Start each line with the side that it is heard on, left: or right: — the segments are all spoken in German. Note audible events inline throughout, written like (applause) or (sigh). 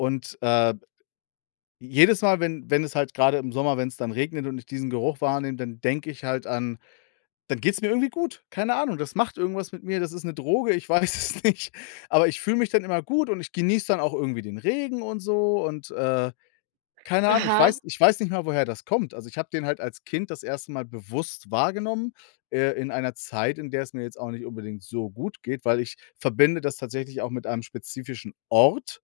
left: Und, äh jedes Mal, wenn wenn es halt grade im Sommer, wenn's dann regnet und ich diesen Geruch wahrnehme, dann denke ich halt an dann geht's mir irgendwie gut. Keine Ahnung, das macht irgendwas mit mir, das ist 'ne Droge, ich weiß es nicht, aber ich fühle mich dann immer gut und ich genieße dann auch irgendwie den Regen und so und, äh, keine Ahnung. Ich
right: Aha.
left: weiß ich weiß nicht mal, woher das kommt, also ich habe den halt als Kind das 1. Mal bewusst wahrgenommen, äh, in einer Zeit, in der es mir jetzt auch nicht unbedingt so gut geht, weil ich verbinde das tatsächlich auch mit einem spezifischen Ort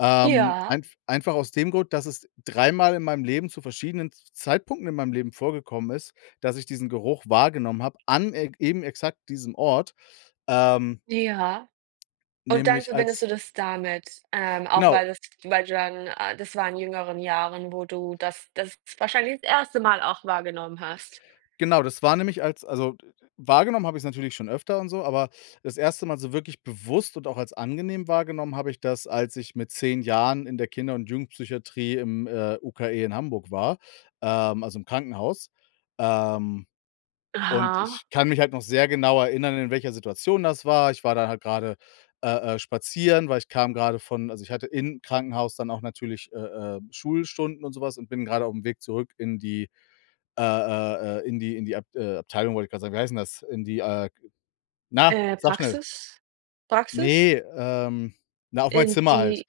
left: ähm,
right: Ja.
left: einf einfach aus dem Grund, dass es dreimal in meinem Leben zu verschiedenen Z Zeitpunkten in meinem Leben vorgekommen ist, dass ich diesen Geruch wahrgenommen hab an eg eben exakt diesem Ort. Ähm
right: Ja, und dann
left: nämlich
right: verbindest
left: als
right: du das damit? Ähm, auch
left: Genau.
right: weil das weil du dann äh, das war in jüngeren Jahren, wo du das das wahrscheinlich das 1. Mal auch wahrgenommen hast?
left: Genau, das war nämlich als also, d d wahrgenommen habe ich‘s natürlich schon öfter und so, aber das 1. Mal so wirklich bewusst und auch als angenehm wahrgenommen habe ich das, als ich mit 10 Jahren in der Kinder und Jugendpsychiatrie im, äh, UKE in Hamburg war, ähm, also im Krankenhaus. Ähm, und
right: Aha.
left: ich kann mich halt noch sehr genau erinnern, in welcher Situation das war, ich war da halt grade, äh äh, spazieren, weil ich kam grade von also ich hatte im Krankenhaus dann auch natürlich, äh äh, Schulstunden und so was und bin grade auf'm Weg zurück in die, äh äh äh, in die in die Abt äh, Abteilung wollte ich grad sagen, wie heißt denn das? In die, äh, na!
right: Äh,
left: Sage schnell!
right: Praxis? Praxis?
left: Ne, ähm, na, auf mein
right: In
left: Zimmer halt.
right: die?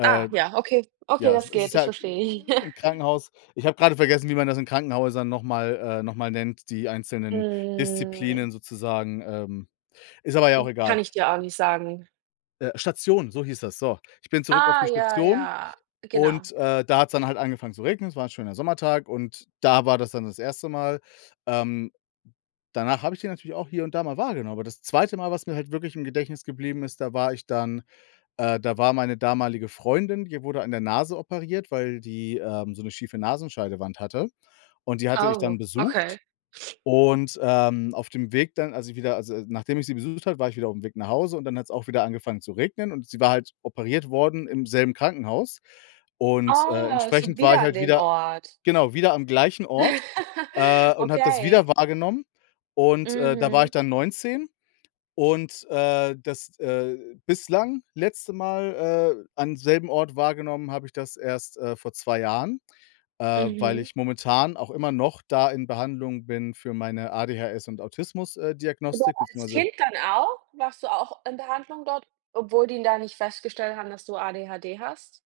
right: Ah ja, okay. Okay,
left: ja, es
right: das
left: ist
right: geht, das
left: ja, äh,
right: verstehe ich.
left: im
right: (chuckles)
left: Krankenhaus. Ich habe grade vergessen, wie man das in Krankenhäusern noch mal, äh noch mal nennt, die einzelnen
right: Mm.
left: Disziplinen sozusagen, ähm, ist aber ja
right: Äh,
left: auch egal.
right: kann ich dir auch nicht sagen.
left: Äh, Station, so hieß das, so. Ich bin zurück auf
right: Ah
left: die
right: ja,
left: Station
right: ja, genau.
left: und, äh, da hat‘s dann halt angefangen zu regnen. Es war 'n schöner Sommertag und da war das dann das 1. Mal, ähm, danach habe ich den natürlich auch hier und da mal wahrgenommen. Aber, das 2. Mal, was mir halt wirklich im Gedächtnis geblieben ist, da war ich dann, äh da war meine damalige Freundin die wurde an der Nase operiert, weil die, ähm, so 'ne schiefe Nasenscheidewand hatte und die hatte ich dann
right: Oh,
left: besucht.
right: okay.
left: Und, ähm, auf dem Weg dann, als ich wieder also nachdem ich sie besucht habe, war ich wieder auf'm Weg nach Hause und dann hat‘s auch wieder angefangen zu regnen und sie war halt operiert worden im selben Krankenhaus. Und, äh,
right: Oh, so
left: entsprechend war
right: wieder
left: ich
right: an
left: halt
right: dem
left: wieder
right: Ort.
left: genau, wieder am gleichen Ort, äh,
right: (laughs)
left: und habe das wieder
right: Okay.
left: wahrgenommen. Und, äh, da war ich
right: Mhm.
left: dann 19 und, äh, das, äh, bislang letzte Mal, äh, am selben Ort wahrgenommen habe ich das erst, äh, vor 2 Jahren, äh, weil
right: Mhm.
left: ich momentan auch immer noch da in Behandlung bin für meine ADHS und Autismus, äh,
right: Du warst
left: Diagnostik,
right: als
left: beziehungsweise
right: Kind dann auch? Warst du auch in Behandlung dort, obwohl die da nicht festgestellt haben, dass du ADHD hast?